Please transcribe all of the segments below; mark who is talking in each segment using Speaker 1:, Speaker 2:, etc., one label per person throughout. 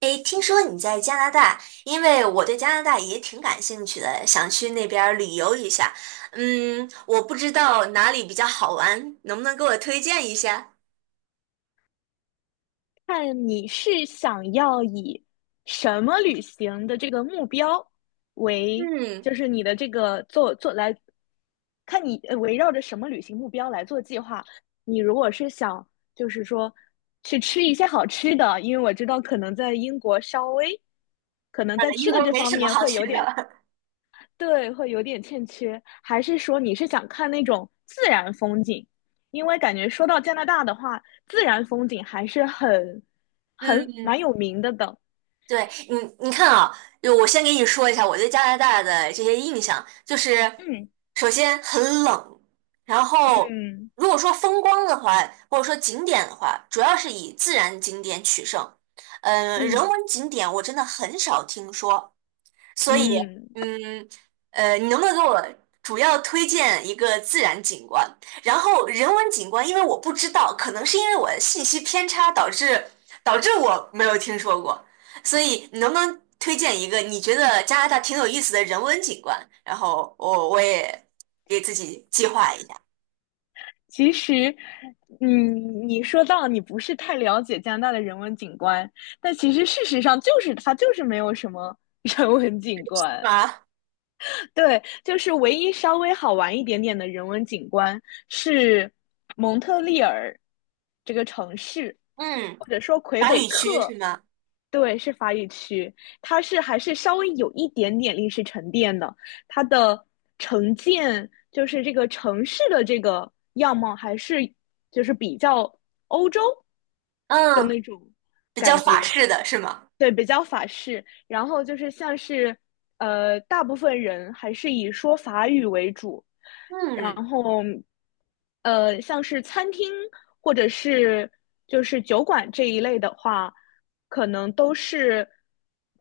Speaker 1: 哎，听说你在加拿大，因为我对加拿大也挺感兴趣的，想去那边儿旅游一下。嗯，我不知道哪里比较好玩，能不能给我推荐一下？
Speaker 2: 看你是想要以什么旅行的这个目标为，
Speaker 1: 嗯，
Speaker 2: 就是你的这个做做来，看你围绕着什么旅行目标来做计划。你如果是想就是说去吃一些好吃的，因为我知道可能在英国稍微可能在吃
Speaker 1: 英
Speaker 2: 的
Speaker 1: 国
Speaker 2: 这
Speaker 1: 没
Speaker 2: 方
Speaker 1: 什么
Speaker 2: 面
Speaker 1: 好
Speaker 2: 会
Speaker 1: 去
Speaker 2: 有
Speaker 1: 的。
Speaker 2: 点 对，会有点欠缺。还是说你是想看那种自然风景？因为感觉说到加拿大的话，自然风景还是很蛮
Speaker 1: 嗯
Speaker 2: 有名的。
Speaker 1: 对你，你看啊，就我先给你说一下我对加拿大的这些印象，就是
Speaker 2: 嗯
Speaker 1: 首先很冷，然后
Speaker 2: 嗯
Speaker 1: 如果说风光的话，或者说景点的话，主要是以自然景点取胜。嗯、人
Speaker 2: 嗯
Speaker 1: 文景点我真的很少听说，所以，
Speaker 2: 嗯，
Speaker 1: 嗯，你能不能给我主要推荐一个自然景观？然后人文景观，因为我不知道，可能是因为我的信息偏差导致我没有听说过，所以你能不能推荐一个你觉得加拿大挺有意思的人文景观？然后我也给自己计划一下，
Speaker 2: 其实，你说到你不是太了解加拿大的人文景观，但其实事实上就是它就是没有什么 人文景
Speaker 1: 是
Speaker 2: 观。
Speaker 1: 吗？
Speaker 2: 对，就是唯一稍微好玩一点点的人文景观是蒙特利尔这个城市，
Speaker 1: 嗯，
Speaker 2: 或者说魁
Speaker 1: 法
Speaker 2: 北
Speaker 1: 语区是
Speaker 2: 克，
Speaker 1: 吗？
Speaker 2: 对，是法语区，它是还是稍微有一点点历史沉淀的，它的城建就是这个城市的这个样貌还是就是比较欧洲
Speaker 1: 嗯，比较
Speaker 2: 感
Speaker 1: 法
Speaker 2: 觉，
Speaker 1: 式的是吗？
Speaker 2: 对，比较法式。然后就是像是，大部分人还是以说法语为主。然
Speaker 1: 嗯，
Speaker 2: 后，像是餐厅或者是就是酒馆这一类的话，可能都是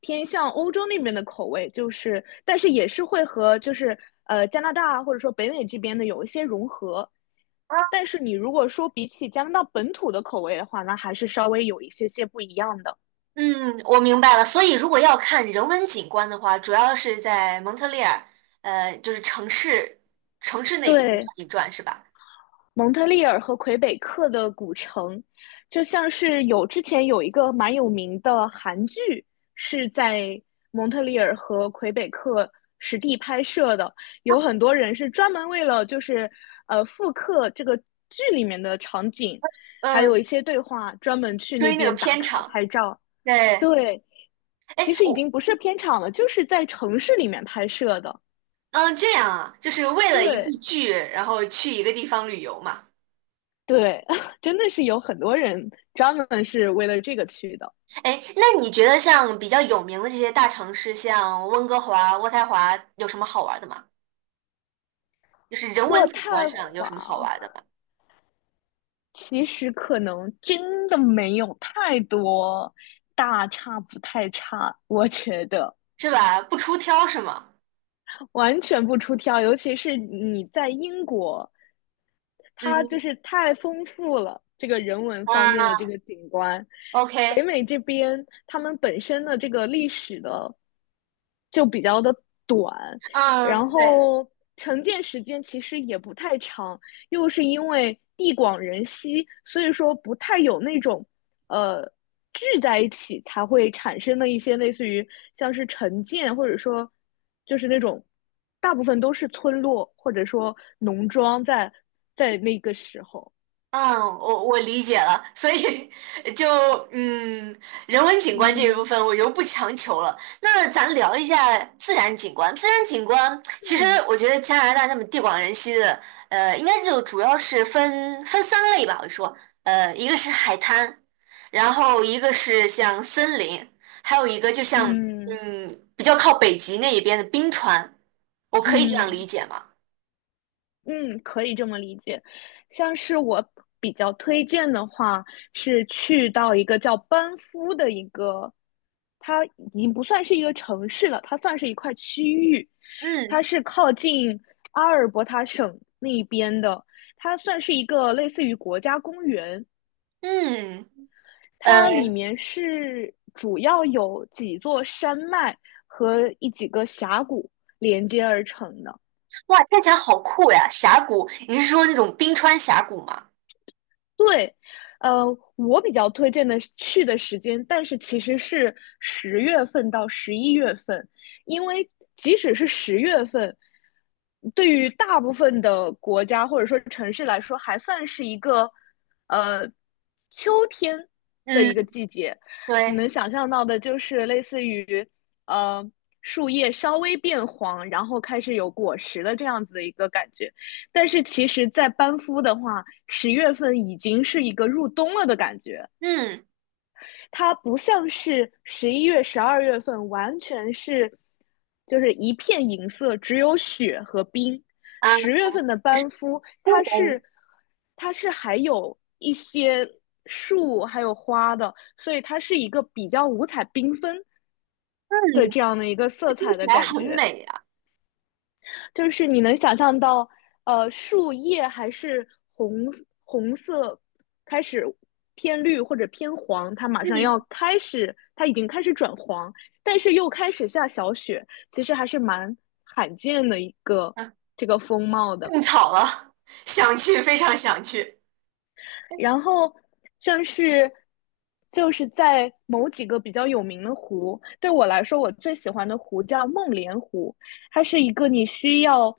Speaker 2: 偏向欧洲那边的口味，就是但是也是会和就是加拿大或者说北美这边的有一些融合。
Speaker 1: 啊。
Speaker 2: 但是你如果说比起加拿大本土的口味的话，那还是稍微有一些些不一样的。
Speaker 1: 嗯，我明白了。所以，如果要看人文景观的话，主要是在蒙特利尔，就是城市那边转
Speaker 2: 对，
Speaker 1: 一转，是吧？
Speaker 2: 蒙特利尔和魁北克的古城，就像是有之前有一个蛮有名的韩剧是在蒙特利尔和魁北克实地拍摄的，有很多人是专门为了就是复刻这个剧里面的场景，还有
Speaker 1: 嗯，
Speaker 2: 一些对话，专门去那
Speaker 1: 追那个
Speaker 2: 边打
Speaker 1: 片
Speaker 2: 卡
Speaker 1: 场。
Speaker 2: 拍照。
Speaker 1: 对，
Speaker 2: 对，
Speaker 1: 哎，
Speaker 2: 其实已
Speaker 1: 我
Speaker 2: 经不是片场了，就是在城市里面拍摄的。
Speaker 1: 嗯，这样啊，就是为了一部
Speaker 2: 对，
Speaker 1: 剧，然后去一个地方旅游嘛。
Speaker 2: 对，真的是有很多人专门是为了这个去的。
Speaker 1: 哎，那你觉得像比较有名的这些大城市，像温哥华、渥太华，有什么好玩的吗？就是人文
Speaker 2: 渥
Speaker 1: 景观
Speaker 2: 太
Speaker 1: 上有什么好
Speaker 2: 华
Speaker 1: 玩的吗？
Speaker 2: 其实可能真的没有太多大差不太差，我觉得
Speaker 1: 是吧？不出挑是吗？
Speaker 2: 完全不出挑。尤其是你在英国它就
Speaker 1: 嗯
Speaker 2: 是太丰富了，这个人文方面的这
Speaker 1: 啊
Speaker 2: 个景观。北
Speaker 1: ，OK，
Speaker 2: 美这边他们本身的这个历史的就比较的短，
Speaker 1: 嗯，
Speaker 2: 然
Speaker 1: 对。
Speaker 2: 后承建时间其实也不太长，又是因为地广人稀，所以说不太有那种呃聚在一起才会产生的一些类似于像是城建，或者说就是那种大部分都是村落或者说农庄在那个时候。
Speaker 1: 嗯，我理解了，所以 就嗯，人文景观这一部
Speaker 2: 嗯，
Speaker 1: 分我就不强求了。那咱聊一下自然景观。自然景观其实
Speaker 2: 嗯
Speaker 1: 我觉得加拿大那么地广人稀的，呃，应该就主要是分三类吧。我说，呃，一个是海滩，然后一个是像森林，还有一个就像
Speaker 2: 嗯
Speaker 1: 嗯比较靠北极那一边的冰川。我可以这样
Speaker 2: 嗯，
Speaker 1: 理解吗？
Speaker 2: 嗯，可以这么理解。像是我比较推荐的话，是去到一个叫班夫的一个，它已经不算是一个城市了，它算是一块区域，
Speaker 1: 嗯
Speaker 2: 它是靠近阿尔伯塔省那边的，它算是一个类似于国家公园，
Speaker 1: 嗯，
Speaker 2: 它里
Speaker 1: 呃
Speaker 2: 面是主要有几座山脉和几个峡谷连接而成的。
Speaker 1: 哇，听起来好酷呀！峡谷，你是说那种冰川峡谷吗？
Speaker 2: 对，呃，我比较推荐的是去的时间，但是其实是十月份到11月份，因为即使是十月份，对于大部分的国家或者说城市来说，还算是一个呃秋天的一个
Speaker 1: 嗯，
Speaker 2: 季节。你
Speaker 1: 对，
Speaker 2: 能想象到的就是类似于呃树叶稍微变黄，然后开始有果实的这样子的一个感觉。但是其实，在班夫的话，十月份已经是一个入冬了的感觉，
Speaker 1: 嗯
Speaker 2: 它不像是11月、12月份，完全是就是一片银色，只有雪和冰。
Speaker 1: 啊，
Speaker 2: 十月份的
Speaker 1: 就
Speaker 2: 班
Speaker 1: 是
Speaker 2: 夫，
Speaker 1: 故
Speaker 2: 它
Speaker 1: 宫
Speaker 2: 是它是还有一些树还有花的，所以它是一个比较五彩缤纷
Speaker 1: 嗯，
Speaker 2: 的这样的一个色
Speaker 1: 听
Speaker 2: 彩
Speaker 1: 起
Speaker 2: 的
Speaker 1: 来
Speaker 2: 感
Speaker 1: 很
Speaker 2: 觉。
Speaker 1: 美呀。
Speaker 2: 就是你能想象到，树叶还是红红色，开始偏绿或者偏黄，它马上要
Speaker 1: 嗯
Speaker 2: 开始，它已经开始转黄，但是又开始下小雪，其实还是蛮罕见的一个
Speaker 1: 啊，
Speaker 2: 这个风貌的。
Speaker 1: 种草了，想去，非常想去。
Speaker 2: 然后像是就是在某几个比较有名的湖，对我来说，我最喜欢的湖叫梦莲湖，它是一个你需要，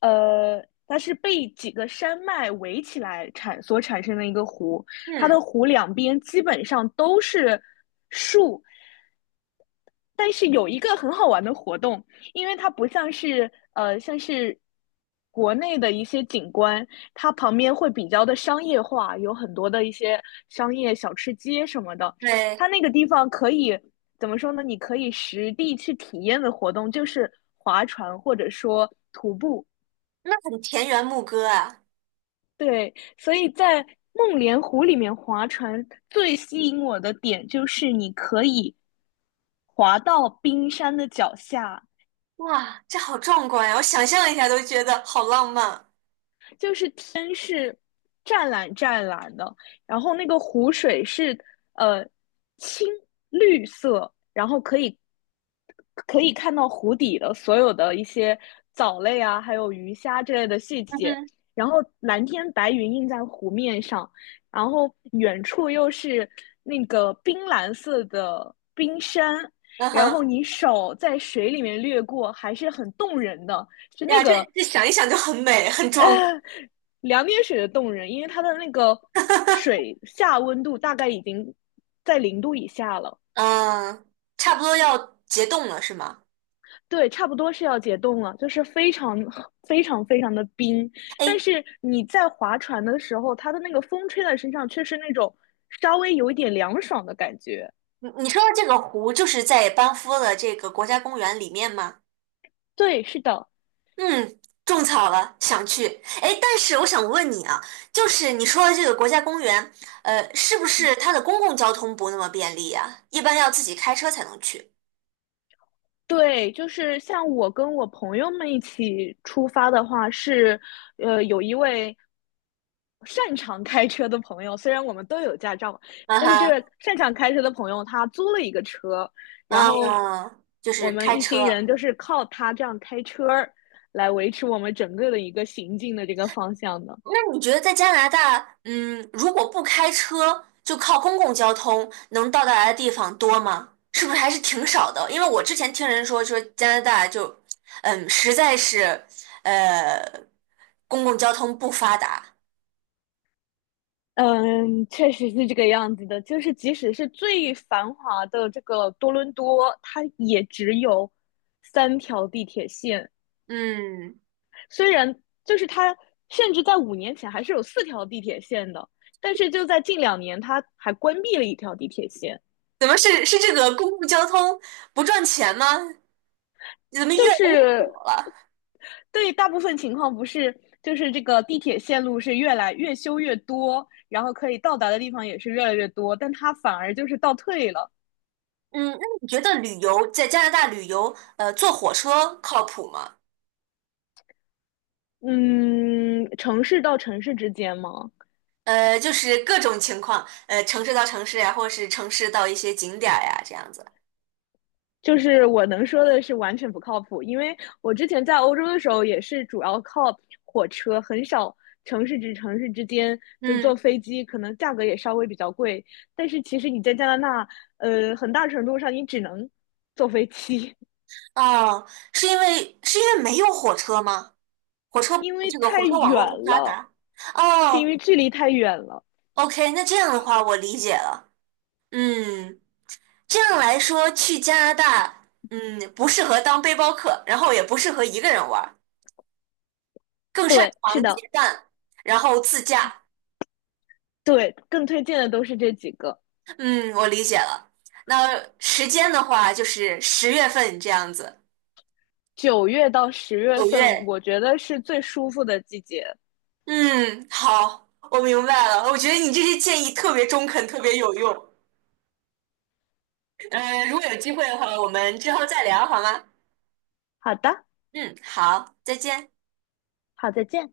Speaker 2: 它是被几个山脉围起来所产生的一个湖，它
Speaker 1: 嗯，
Speaker 2: 的湖两边基本上都是树，但是有一个很好玩的活动，因为它不像是像是国内的一些景观，它旁边会比较的商业化，有很多的一些商业小吃街什么的。
Speaker 1: 对，
Speaker 2: 它那个地方可以怎么说呢？你可以实地去体验的活动就是划船或者说徒步。
Speaker 1: 那很田园牧歌啊。
Speaker 2: 对，所以在梦莲湖里面划船最吸引我的点就是你可以滑到冰山的脚下，
Speaker 1: 哇，这好壮观呀！我想象一下都觉得好浪漫。
Speaker 2: 就是天是湛蓝湛蓝的，然后那个湖水是呃青绿色，然后可以看到湖底的所有的一些藻类啊，还有鱼虾之类的细
Speaker 1: 嗯
Speaker 2: 节。
Speaker 1: 哼，
Speaker 2: 然后蓝天白云映在湖面上，然后远处又是那个冰蓝色的冰山，
Speaker 1: 嗯
Speaker 2: 然后
Speaker 1: 哼，
Speaker 2: 你手在水里面掠过，还是很动人的。就那
Speaker 1: 呀，这
Speaker 2: 个
Speaker 1: 这想一想就很美，很壮观
Speaker 2: 两点水的冻人，因为它的那个水下温度大概已经在0度以下了，
Speaker 1: 嗯，差不多要结冻了是吗？
Speaker 2: 对，差不多是要解冻了，就是非常非常非常的冰。但
Speaker 1: 哎，
Speaker 2: 是你在划船的时候，它的那个风吹在身上，却是那种稍微有一点凉爽的感觉。
Speaker 1: 你你说的这个湖就是在班夫的这个国家公园里面吗？
Speaker 2: 对，是的。
Speaker 1: 嗯，种草了，想去。哎，但是我想问你啊，就是你说的这个国家公园，呃，是不是它的公共交通不那么便利呀？一般要自己开车才能去。
Speaker 2: 对，就是像我跟我朋友们一起出发的话，是，有一位擅长开车的朋友，虽然我们都有驾照，
Speaker 1: 啊
Speaker 2: 但是这个
Speaker 1: 哈，
Speaker 2: 擅长开车的朋友他租了一个车，然后
Speaker 1: 啊，就
Speaker 2: 我
Speaker 1: 是
Speaker 2: 们
Speaker 1: 开
Speaker 2: 一行人
Speaker 1: 车。
Speaker 2: 就是靠他这样开车儿来维持我们整个的一个行进的这个方向的。
Speaker 1: 那你觉得在加拿大，嗯，如果不开车，就靠公共交通能到达的地方多吗？是不是还是挺少的？因为我之前听人说，说加拿大就，嗯，实在是，呃，公共交通不发达。
Speaker 2: 嗯，确实是这个样子的。就是即使是最繁华的这个多伦多，它也只有三条地铁线。
Speaker 1: 嗯，
Speaker 2: 虽然就是它，甚至在5年前还是有四条地铁线的，但是就在近2年，它还关闭了一条地铁线。
Speaker 1: 怎么是这个公共交通不赚钱吗？怎么越
Speaker 2: 就
Speaker 1: 来越
Speaker 2: 是
Speaker 1: 少了？
Speaker 2: 对大部分情况不是，就是这个地铁线路是越来越修越多，然后可以到达的地方也是越来越多，但它反而就是倒退了。
Speaker 1: 嗯，那你觉得旅游在加拿大旅游，呃，坐火车靠谱吗？
Speaker 2: 嗯，城市到城市之间吗？
Speaker 1: 呃，就是各种情况，呃，城市到城市呀，或是城市到一些景点儿呀，这样子。
Speaker 2: 就是我能说的是完全不靠谱，因为我之前在欧洲的时候也是主要靠火车，很少城市至城市之间，就是坐
Speaker 1: 嗯，
Speaker 2: 飞机，可能价格也稍微比较贵。但是其实你在加拿大，很大程度上你只能坐飞机，
Speaker 1: 哦，是因为没有火车吗？火车
Speaker 2: 因为
Speaker 1: 这个火
Speaker 2: 太
Speaker 1: 车网
Speaker 2: 远
Speaker 1: 络不发
Speaker 2: 了，
Speaker 1: 达。
Speaker 2: 是因
Speaker 1: 哦
Speaker 2: 为距离太远了。
Speaker 1: ，OK，那这样的话我理解了。嗯，这样来说，去加拿大，嗯，不适合当背包客，然后也不适合一个人玩儿更擅
Speaker 2: 对，是
Speaker 1: 长
Speaker 2: 的，
Speaker 1: 结伴，然后自驾。
Speaker 2: 对，更推荐的都是这几个。
Speaker 1: 嗯，我理解了。那时间的话，就是十月份这样子，
Speaker 2: 9月到十月
Speaker 1: 九
Speaker 2: 份，
Speaker 1: 月
Speaker 2: 我觉得是最舒服的季节。
Speaker 1: 嗯，好，我明白了。我觉得你这些建议特别中肯，特别有用。呃，如果有机会的话，我们之后再聊好吗？
Speaker 2: 好的，
Speaker 1: 嗯，好，再见。
Speaker 2: 好，再见。